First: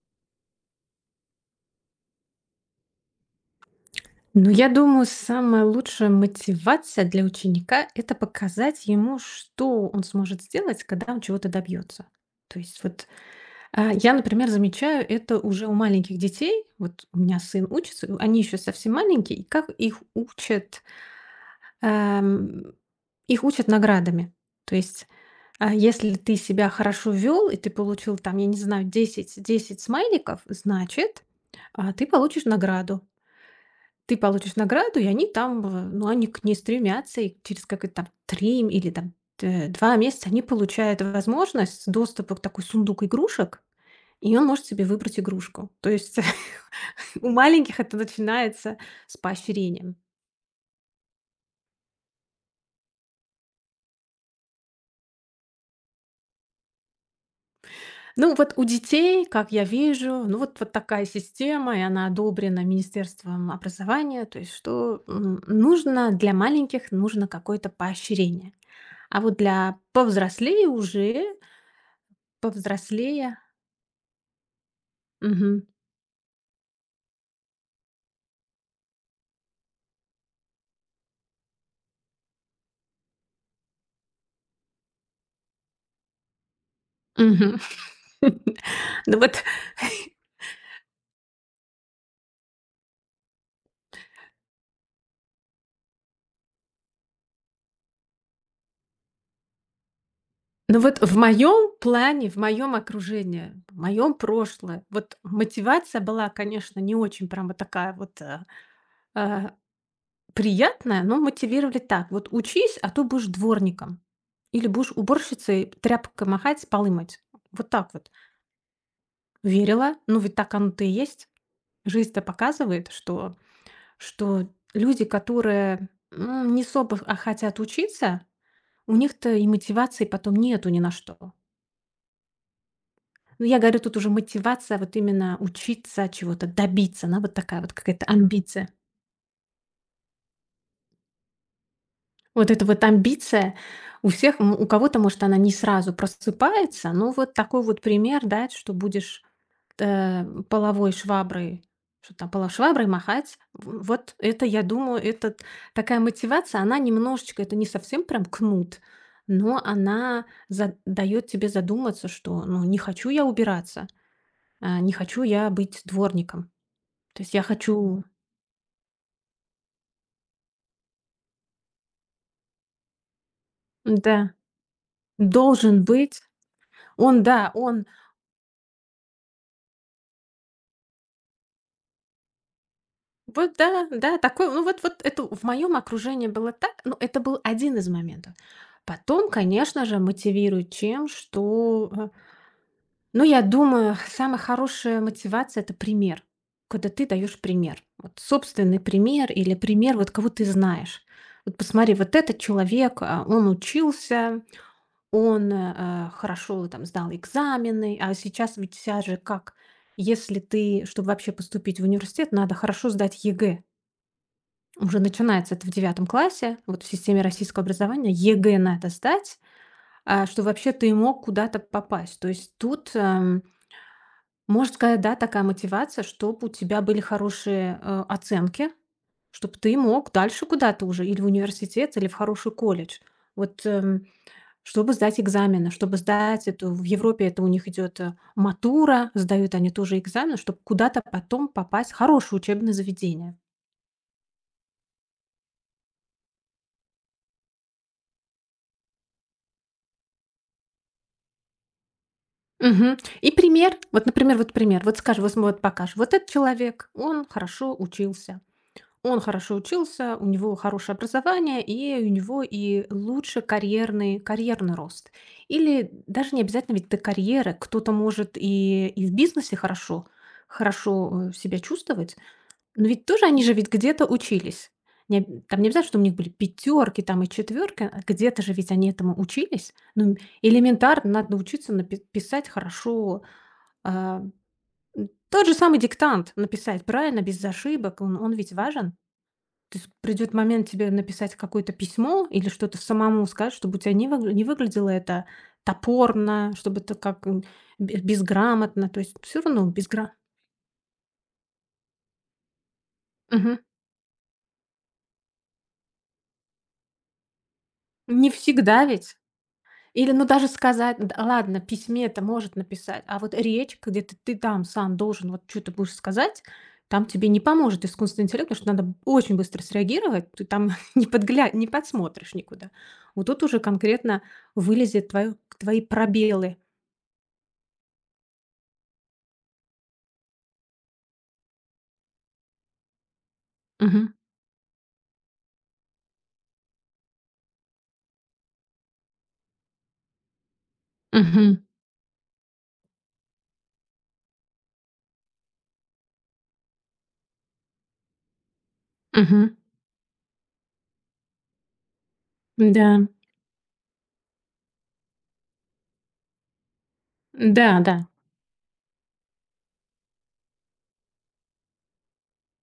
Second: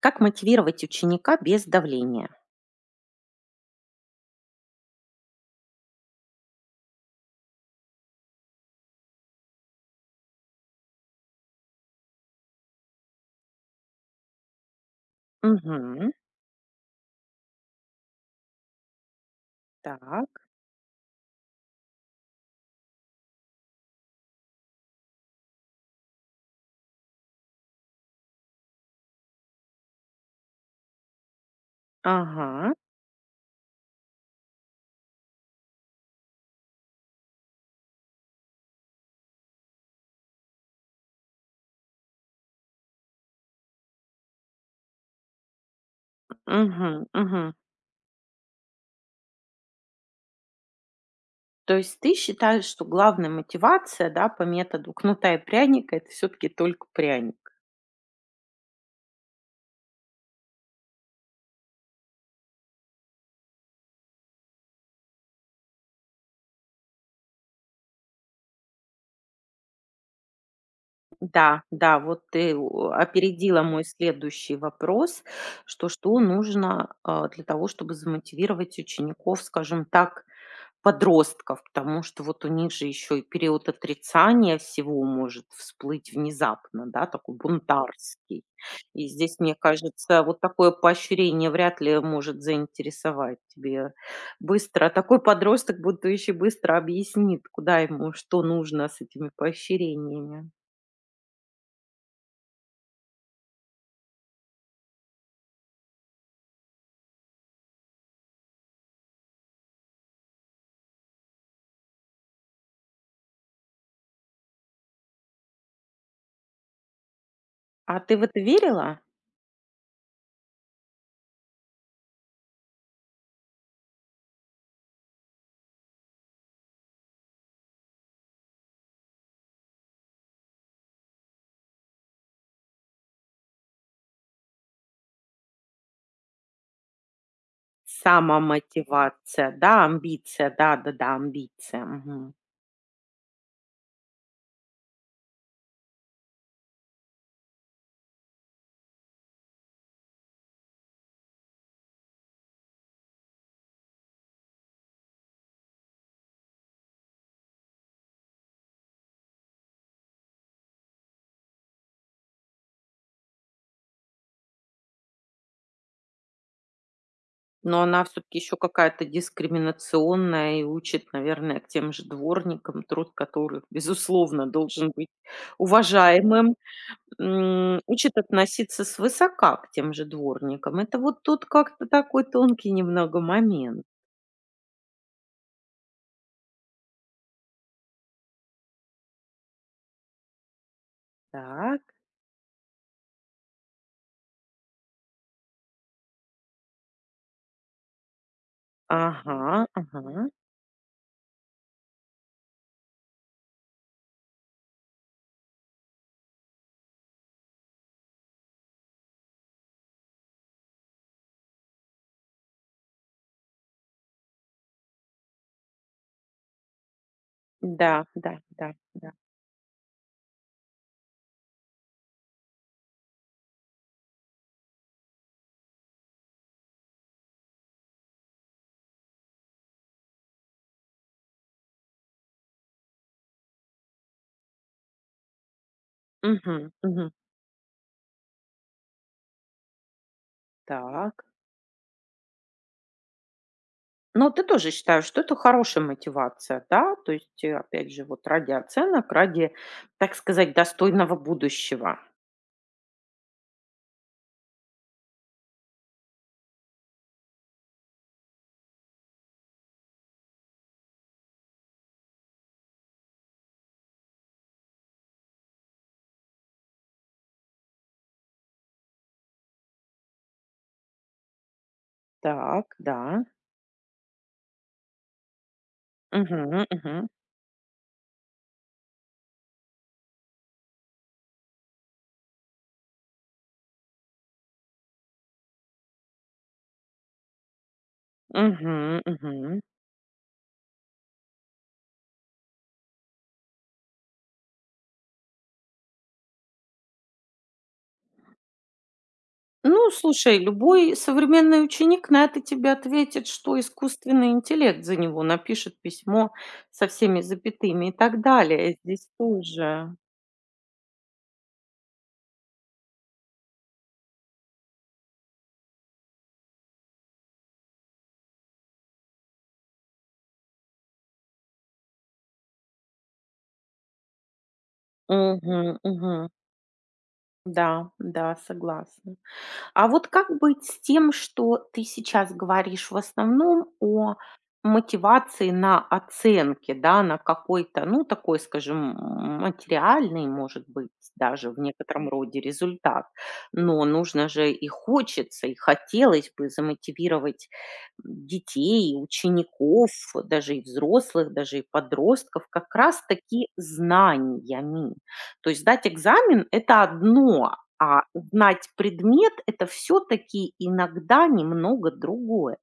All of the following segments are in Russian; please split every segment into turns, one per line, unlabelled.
Как мотивировать ученика без давления?
Ну, я думаю, самая лучшая мотивация для ученика– это показать ему, что он сможет сделать, когда он чего-то добьется. То есть вот я, например, замечаю это уже у
Мгм.
маленьких детей. Вот у меня сын учится, и они еще совсем маленькие, и как
Так.
эм, их учат наградами. То есть если ты себя хорошо вел, и ты получил там, я не знаю, 10 10 смайликов, значит, ты получишь
Ага.
награду. Ты получишь награду, и они там, ну, они к ней стремятся, и через как это там 3 или там т 2 месяца они получают возможность доступа к такой сундук игрушек, и он может себе выбрать игрушку. То есть
Мгм.
у
Мгм.
маленьких это начинается с поощрением.
То есть ты считаешь, что главная мотивация, да, по методу кнута и пряника — это все таки только пряник?
Ну, вот у детей, как я вижу, ну, вот такая система, и она одобрена Министерством образования. То есть что, нужно для маленьких нужно какое-то поощрение. А вот для повзрослее уже.
Да, да, вот ты у
Повзрослее.
опередила мой следующий вопрос,
Мгм.
что нужно, для того, чтобы замотивировать учеников, скажем так, подростков, потому что вот у них же еще и период отрицания всего может всплыть внезапно, да, такой
Мгм.
бунтарский. И
Ну
здесь,
вот
мне кажется, вот такое поощрение вряд ли может заинтересовать тебе быстро. А такой подросток, будущий, быстро объяснит, куда ему что нужно с этими поощрениями.
ну вот в моем плане, в моем окружении, в моем прошлое, вот мотивация была, конечно, не очень прям вот такая вот, э, приятная, но мотивировали так: вот учись, а то будешь дворником или будешь уборщицей тряпкой махать, полы мыть. Вот так
А
вот.
ты в это верила?
Верила, ну ведь так оно-то и есть. Жизнь-то показывает, что что люди, которые, не особо, хотят учиться, у них-то и мотивации потом нету ни на что. Но я говорю, тут уже мотивация вот именно учиться чего-то, добиться, она вот такая вот какая-то амбиция.
Самомотивация, да, амбиция, да-да-да, амбиция, мгм.
Вот эта вот амбиция у всех, у кого-то, может, она не сразу просыпается, но вот такой вот пример, да, что будешь половой шваброй, что там, половой шваброй махать, вот это, я думаю, такая мотивация, она немножечко, это не совсем прям кнут, но она дает тебе задуматься, что, ну, не хочу я убираться. Не хочу я быть дворником. То есть я
Но
хочу.
она всё-таки еще какая-то дискриминационная и учит, наверное, к тем же дворникам, труд которых,
Да,
безусловно, должен быть
должен быть.
уважаемым.
Он, да,
М,
он
учит относиться свысока к тем же дворникам. Это вот тут как-то такой тонкий немного
вот.
момент.
Да, да, такой, ну вот вот это в моем окружении было так, ну это был один из моментов. Потом, конечно же, мотивирует чем, что,
Так.
ну, я думаю, самая хорошая мотивация- это пример. Когда ты даешь пример. Вот собственный пример
Ага,
или пример вот кого
ага.
ты знаешь. Вот посмотри, вот этот человек, он учился. Он, хорошо там сдал экзамены, а сейчас ведь вся же как, если ты, чтобы вообще поступить в университет, надо хорошо сдать ЕГЭ. Уже начинается это в 9-м классе, вот в системе российского
Да,
образования
да,
ЕГЭ
да,
надо
да.
сдать, что вообще ты мог куда-то попасть. То есть тут, можно сказать, да, такая мотивация, чтобы у тебя были хорошие, оценки, чтобы ты мог дальше куда-то уже или в университет, или в хороший колледж. Вот, чтобы сдать экзамены, чтобы сдать
Угу,
эту в
мгм.
Европе это у них идет, матура, сдают они тоже экзамен, чтобы куда-то
Так.
потом попасть в хорошее учебное заведение.
Но ты тоже считаешь, что это хорошая мотивация, да? То есть, опять же, вот ради оценок, ради, так сказать, достойного будущего.
Мгм. И пример, вот, например, вот пример. Вот скажи, вот см вот покажешь. Вот этот человек, он хорошо учился. Он хорошо учился, у него хорошее образование, и у него и лучше карьерный рост. Или даже не обязательно ведь до карьеры. Кто-то может и в бизнесе хорошо, себя чувствовать.
Так,
Но ведь
да.
тоже они же ведь где-то учились. Не об там не обязательно, что у них были
Мгм,
пятерки
мгм,
там и четверки, а где-то же ведь они этому учились. Ну, элементарно надо учиться напи писать хорошо, а, тот же самый диктант написать правильно, без ошибок, он ведь важен.
мгм, мгм.
То есть придет момент тебе написать какое-то письмо или что-то самому сказать, чтобы у тебя не выглядело это топорно, чтобы это как, бе безграмотно, то есть все равно
Ну,
безгра
слушай, любой современный ученик на это тебе ответит,
Мгм.
что искусственный интеллект за него напишет письмо со всеми запятыми и так
Не
далее.
всегда
Здесь
ведь.
тоже.
Или, ну, даже сказать, д ладно, письме это может написать, а вот речь, где ты там сам должен вот что-то будешь сказать, там тебе не поможет искусственный интеллект, потому что надо очень быстро среагировать, ты там не подсмотришь никуда. Вот тут уже конкретно вылезет твоё
Мгм,
твои
мгм.
пробелы.
Да, да, согласна. А вот как быть с тем, что ты сейчас говоришь в основном
Мгм.
о мотивации на оценке, да, на какой-то, ну, такой, скажем, м, материальный, может быть, даже
Мгм.
в некотором роде результат. Но нужно же и хочется, и хотелось бы замотивировать детей,
Мгм.
учеников, даже и взрослых, даже и подростков, как
Да.
раз-таки знаниями. То есть сдать экзамен — это одно,
Да, да.
а знать предмет — это все таки иногда немного другое.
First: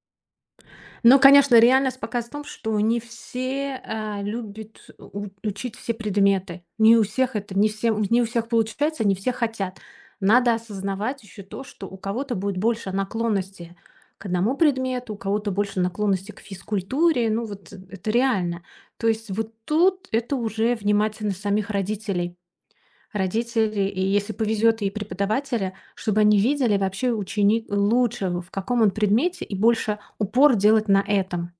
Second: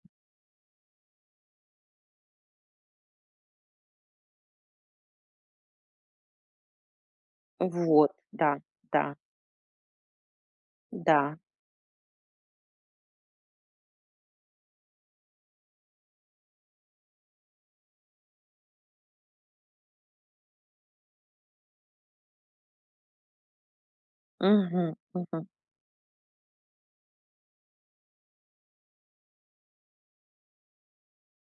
Но, конечно, реальность показывает в том, что не все, любят у учить все предметы. Не у всех это,
Вот,
не у всех
да,
получается, не
да,
все хотят. Надо осознавать
да.
еще то, что у кого-то будет больше наклонности к одному предмету, у кого-то больше наклонности к физкультуре. Ну вот это реально. То есть вот тут это уже внимательность самих родителей. Родители и, если повезет,
Мгм,
и
мгм.
преподавателя, чтобы они видели вообще ученик лучше, в каком он предмете, и больше упор делать на этом.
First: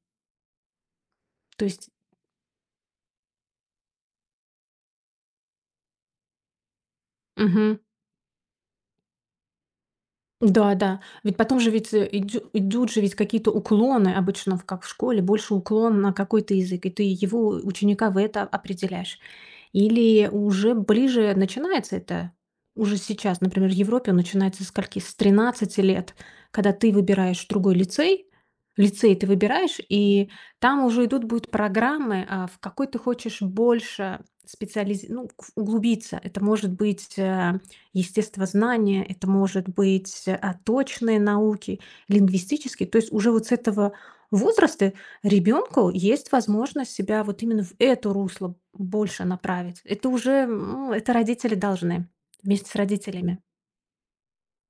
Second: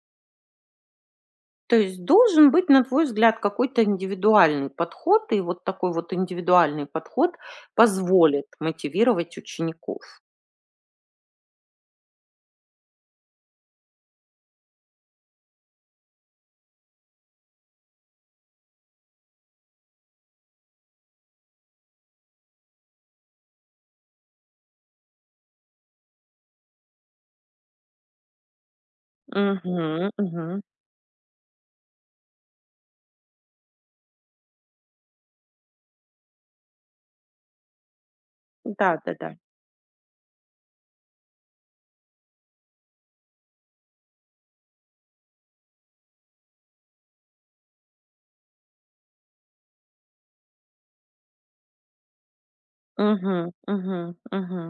То
То
есть.
есть должен быть, на твой взгляд, какой-то индивидуальный подход, и вот такой вот индивидуальный подход
Мгм.
позволит мотивировать учеников.
Да-да. Ведь потом же ведь, идё идут же ведь какие-то уклоны обычно, в как в школе, больше уклон на какой-то язык, и ты его, ученика, в это определяешь. Или уже ближе начинается это уже сейчас? Например, в Европе он начинается со скольки? С 13 лет, когда ты выбираешь другой лицей, лицей ты выбираешь,
Мгм,
и
мгм.
там уже идут будут программы, в какой ты хочешь больше ну, углубиться. Это может быть естествознание, это
Да-да-да.
может быть точные науки, лингвистические. То есть уже вот с этого возраста ребенку есть возможность себя вот именно в это русло больше направить. Это уже, это родители должны вместе с
Мгм,
родителями.
мгм, мгм.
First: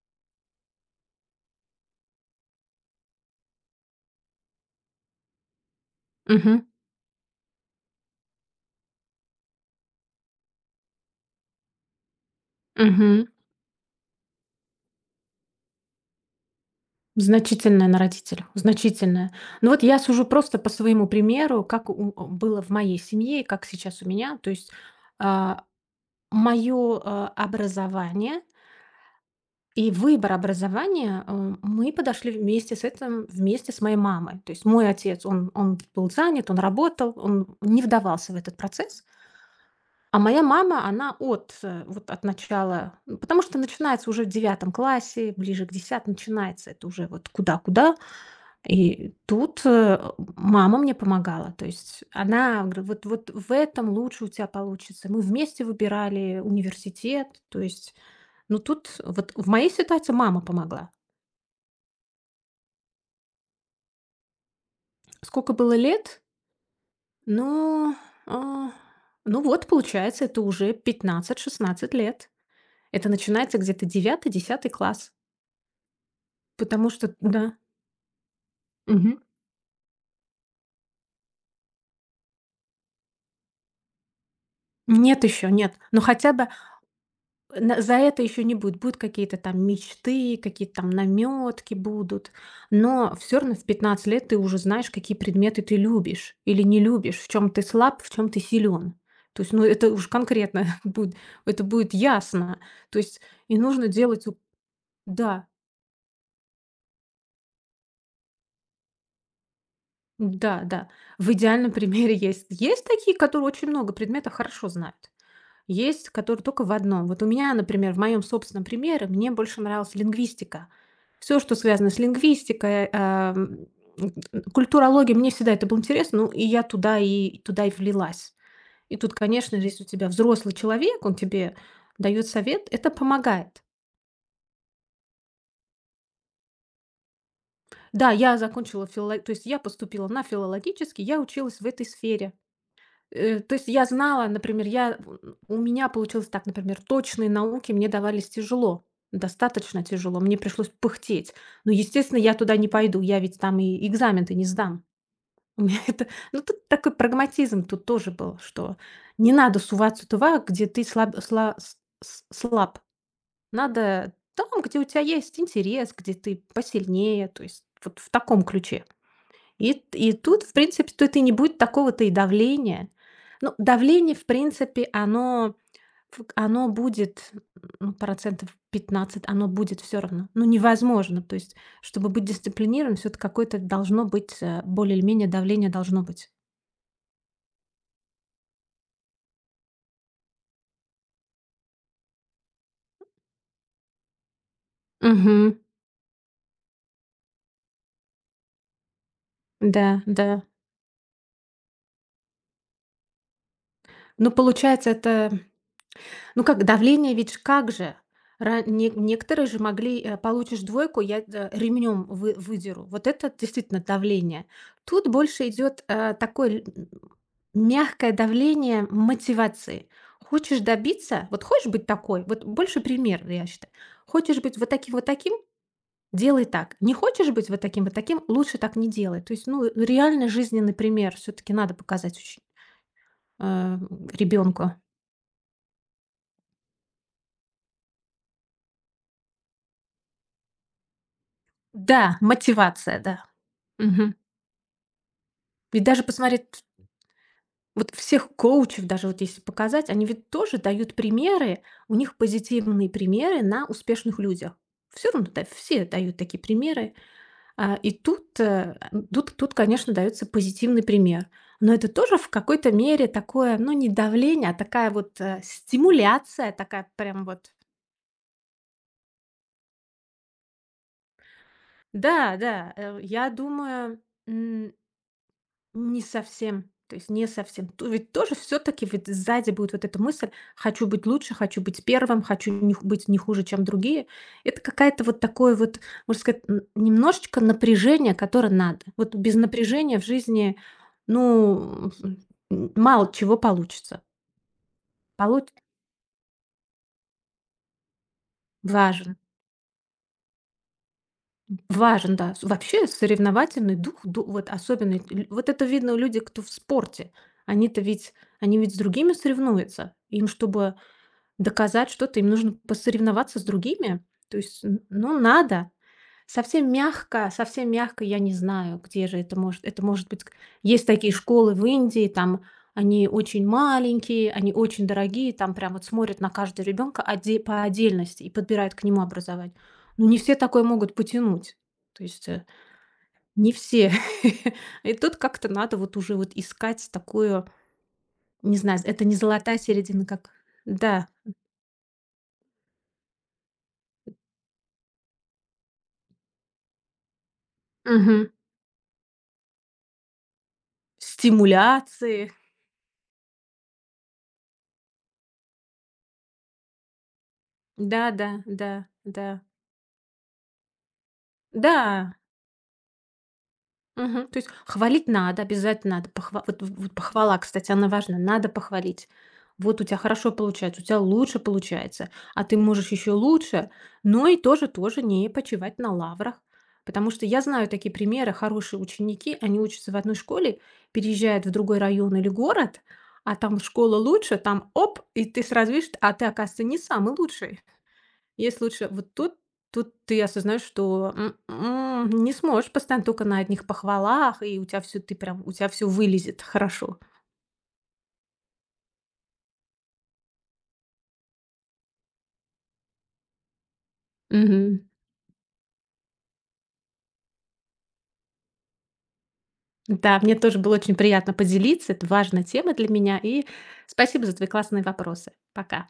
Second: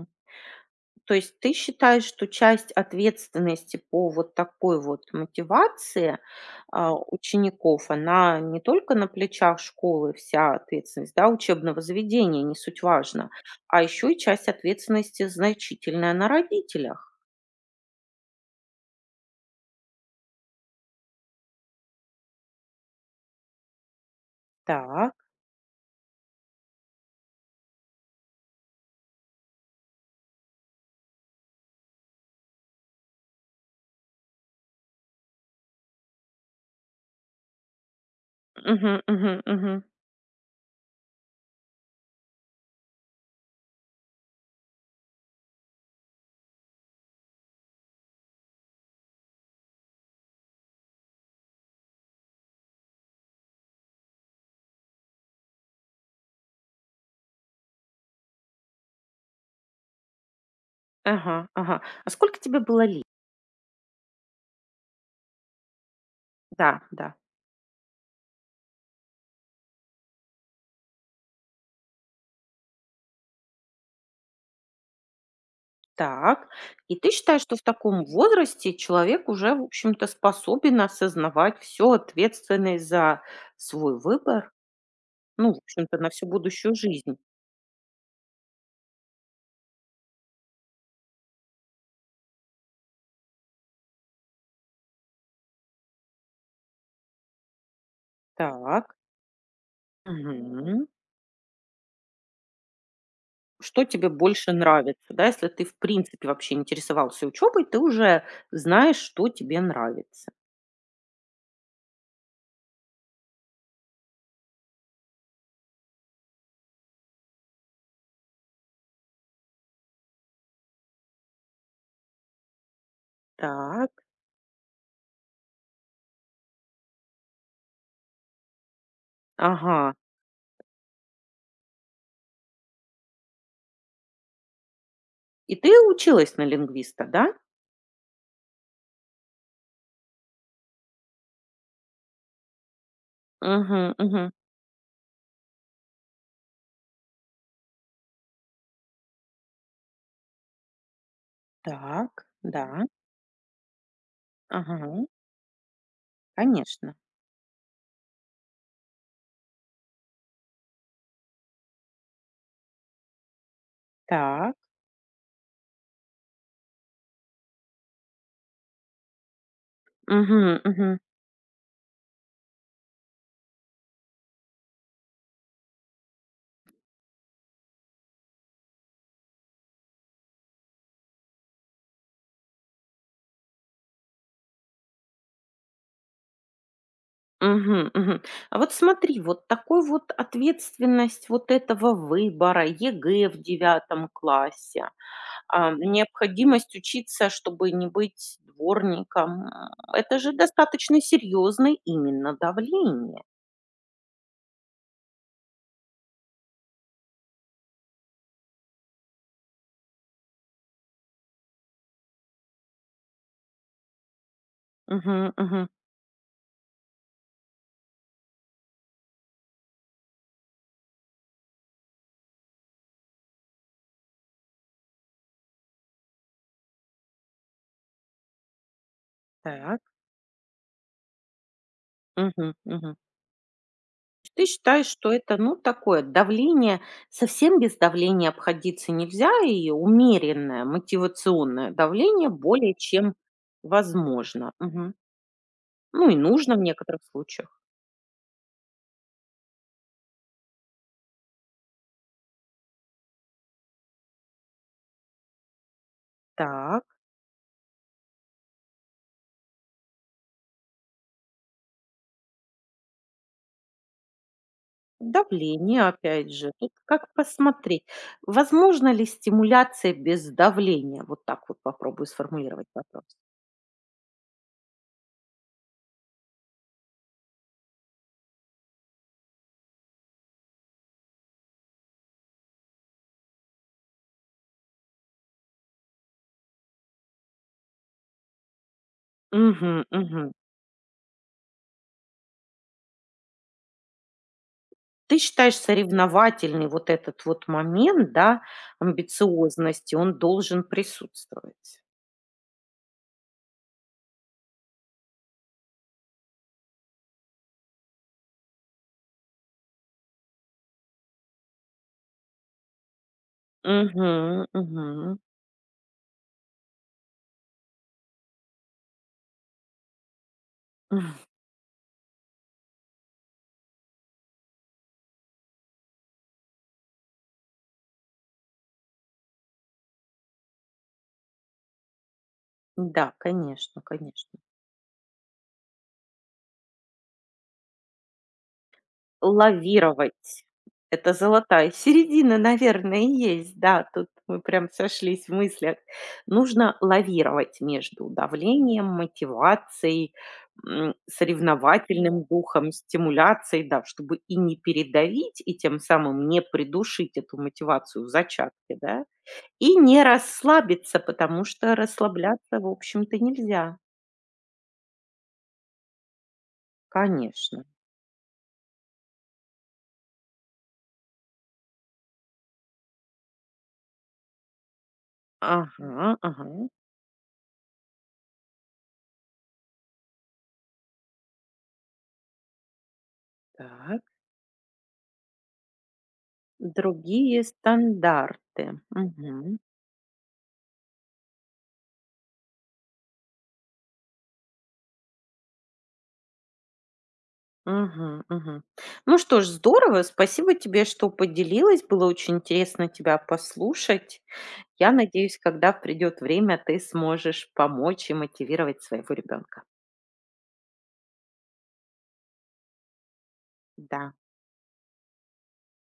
То есть ты считаешь, что часть ответственности по вот такой вот мотивации,
Мгм.
учеников, она не только на плечах школы, вся ответственность, да, учебного заведения, не суть
Мгм.
важно, а еще и часть ответственности значительная на родителях.
Значительное на родителях, значительное. Ну вот я сужу просто по своему примеру, как было в моей семье и как сейчас у меня. То есть
Так.
мое образование и выбор образования, мы подошли вместе с этим, вместе с моей мамой. То есть мой отец, он был занят, он работал, он не вдавался в этот
Мгм,
процесс.
мгм, мгм.
А моя мама, она от, вот от начала, ну, потому что начинается уже в 9-м классе, ближе к 10 начинается это уже вот куда-куда, и тут, мама мне помогала. То есть она говорит: Вот в этом лучше у тебя получится». Мы вместе выбирали университет. То есть, ну, тут вот в моей ситуации мама помогла.
Ага, ага. А сколько тебе было лет?
Сколько было лет?
Да, да.
Ну, а, ну вот, получается, это уже 15-16 лет. Это начинается где-то 9-10 класс,
Так.
потому
И ты
что
считаешь,
да.
что в таком возрасте
Мгм.
человек уже, в общем-то, способен осознавать всю ответственность за свой выбор,
Нет еще,
ну, в
нет.
общем-то,
Но
на всю
хотя бы.
будущую жизнь.
На за это еще не будет. Будут какие-то там мечты, какие-то там намётки будут. Но все равно в 15 лет ты уже знаешь, какие предметы ты любишь или не любишь, в чем ты слаб, в чем ты силен.
Так.
То есть, ну, это уж конкретно
Мгм.
будет, это будет ясно. То есть и
Что
нужно
тебе
делать у.
больше нравится, да,
Да,
если ты, в принципе, вообще интересовался учебой, ты уже знаешь, что тебе нравится.
да, да. В идеальном примере есть такие, которые очень много предметов хорошо знают. Есть, который только в одном. Вот у меня, например, в моем собственном примере мне больше нравилась лингвистика. Все, что связано с лингвистикой,
Так,
культурологией, мне всегда это было интересно, ну, и я туда и туда и влилась. И тут, конечно, если у
ага.
тебя взрослый человек, он тебе даёт совет, это помогает.
И ты училась на лингвиста, да?
Да, я закончила фило то есть я поступила на филологический, я училась в этой сфере. То есть я
Мгм, мгм.
знала, например, я у меня получилось так, например, точные науки мне давались тяжело, достаточно тяжело, мне пришлось пыхтеть. Но, естественно,
Так,
я туда
да,
не пойду, я ведь там и экзамен-то не сдам.
ага,
У меня это, ну, тут такой
конечно.
прагматизм тут тоже был, что не надо суваться туда, где ты слаб, слаб. Надо там,
Так,
где у тебя есть интерес, где ты посильнее, то есть вот в таком ключе. И тут, в принципе,
угу,
тут и не будет такого-то и давления. Ну, давление, в принципе, оно будет, ну, 15%, оно будет все равно. Ну, невозможно. То есть, чтобы быть дисциплинированным, все таки какое-то должно быть, более или менее давление должно быть.
мгм, мгм. А вот смотри, вот такой вот ответственность вот этого выбора, ЕГЭ в девятом классе,
Угу.
необходимость учиться, чтобы не быть дворником,
Да,
это же
да.
достаточно серьезное именно давление.
Ну, получается, это. Ну как давление, ведь ж как же? Ра не некоторые же могли, получишь двойку, я ремнем выдеру. Вот это действительно давление. Тут
Мгм,
больше
мгм.
идет, такое ль м мягкое давление мотивации. Хочешь добиться, вот хочешь быть такой, вот больше пример, я считаю. Хочешь быть делай так. Не хочешь быть лучше так не делай. То есть, ну,
Так.
реально жизненный пример все таки надо показать
Мгм, мгм.
э,
Ты
ребенку.
считаешь, что это, ну, такое давление, совсем без давления обходиться нельзя, и умеренное мотивационное
Да,
давление более
мотивация,
чем
да. Мгм.
возможно.
Ведь даже
Ну, и нужно в
посмотреть
некоторых случаях.
вот всех коучев, даже вот если показать, они ведь тоже дают примеры, у них позитивные примеры на успешных людях. Все равно, да, все дают такие
Так,
примеры. И тут, тут, конечно, даётся позитивный пример. Но это тоже в какой-то мере такое, ну, не давление, а такая вот,
давление, опять же,
стимуляция,
тут
такая
как
прям вот.
посмотреть. Возможно ли стимуляция без давления? Вот так вот попробую
Да,
сформулировать
да,
вопрос.
я думаю, не совсем. То есть не совсем. То ведь тоже все таки ведь сзади будет вот эта мысль: «Хочу быть лучше, хочу быть первым, хочу не ху быть не хуже, чем другие». Это какая-то вот такое вот, можно сказать, н немножечко напряжение, которое надо. Вот без
Мгм,
напряжения в
мгм.
жизни, ну, мало чего получится.
Ты
Получ
считаешь соревновательный вот этот вот момент, да,
важен,
амбициозности, он должен присутствовать?
важен, да. С вообще соревновательный дух, ду вот особенно лю вот это видно у людей, кто в спорте. Они-то ведь они ведь с другими соревнуются. Им, чтобы доказать что-то, им нужно посоревноваться с другими. То
Мгм,
есть, н ну,
мгм.
надо. Совсем мягко, я не знаю, где же это может быть к Есть такие школы в Индии, там они очень маленькие, они очень дорогие, там прям вот смотрят на каждого ребенка по отдельности и подбирают к нему образование. Ну, не все такое могут потянуть. То есть,
Да,
не
конечно,
все.
конечно.
И тут как-то надо вот уже вот искать такую, не знаю, это не золотая середина, как.
Лавировать.
Да.
Это золотая середина, наверное, и есть. Да, тут мы прям сошлись в мыслях. Нужно лавировать между
Мгм.
давлением, мотивацией, м, соревновательным
Стимуляции.
духом, стимуляцией, да, чтобы и не передавить, и тем самым не придушить эту мотивацию в
Да-да,
зачатке,
да,
да,
да.
и не расслабиться, потому что
Да.
расслабляться, в общем-то, нельзя.
Да. Мгм. То есть хвалить надо, обязательно надо. Похва вот похвала,
Конечно.
кстати, она важна. Надо похвалить. Вот у тебя хорошо получается, у тебя лучше получается, а ты можешь еще лучше, но и тоже не почивать на
Ага,
лаврах.
ага,
Потому что я знаю такие примеры, хорошие ученики, они учатся в одной школе, переезжают в другой район или город, а там школа
так.
лучше, там- оп, и ты сразу видишь, а ты, оказывается, не самый
Другие
лучший. Есть
стандарты.
лучше вот
Мгм.
тут ты осознаешь, что, не сможешь постоянно только на одних похвалах, и у тебя все, ты прям у тебя все вылезет хорошо.
Мгм. Мгм. Ну что ж, здорово. Спасибо тебе, что поделилась. Было очень интересно тебя послушать.
Мгм.
Я надеюсь, когда придет время, ты сможешь помочь и мотивировать своего ребенка.
Да, мне тоже было очень приятно поделиться. Это важная тема для меня. И
Да.
спасибо за твои классные вопросы. Пока.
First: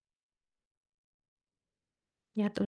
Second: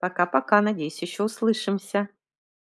Пока-пока. Надеюсь, еще услышимся.
Я то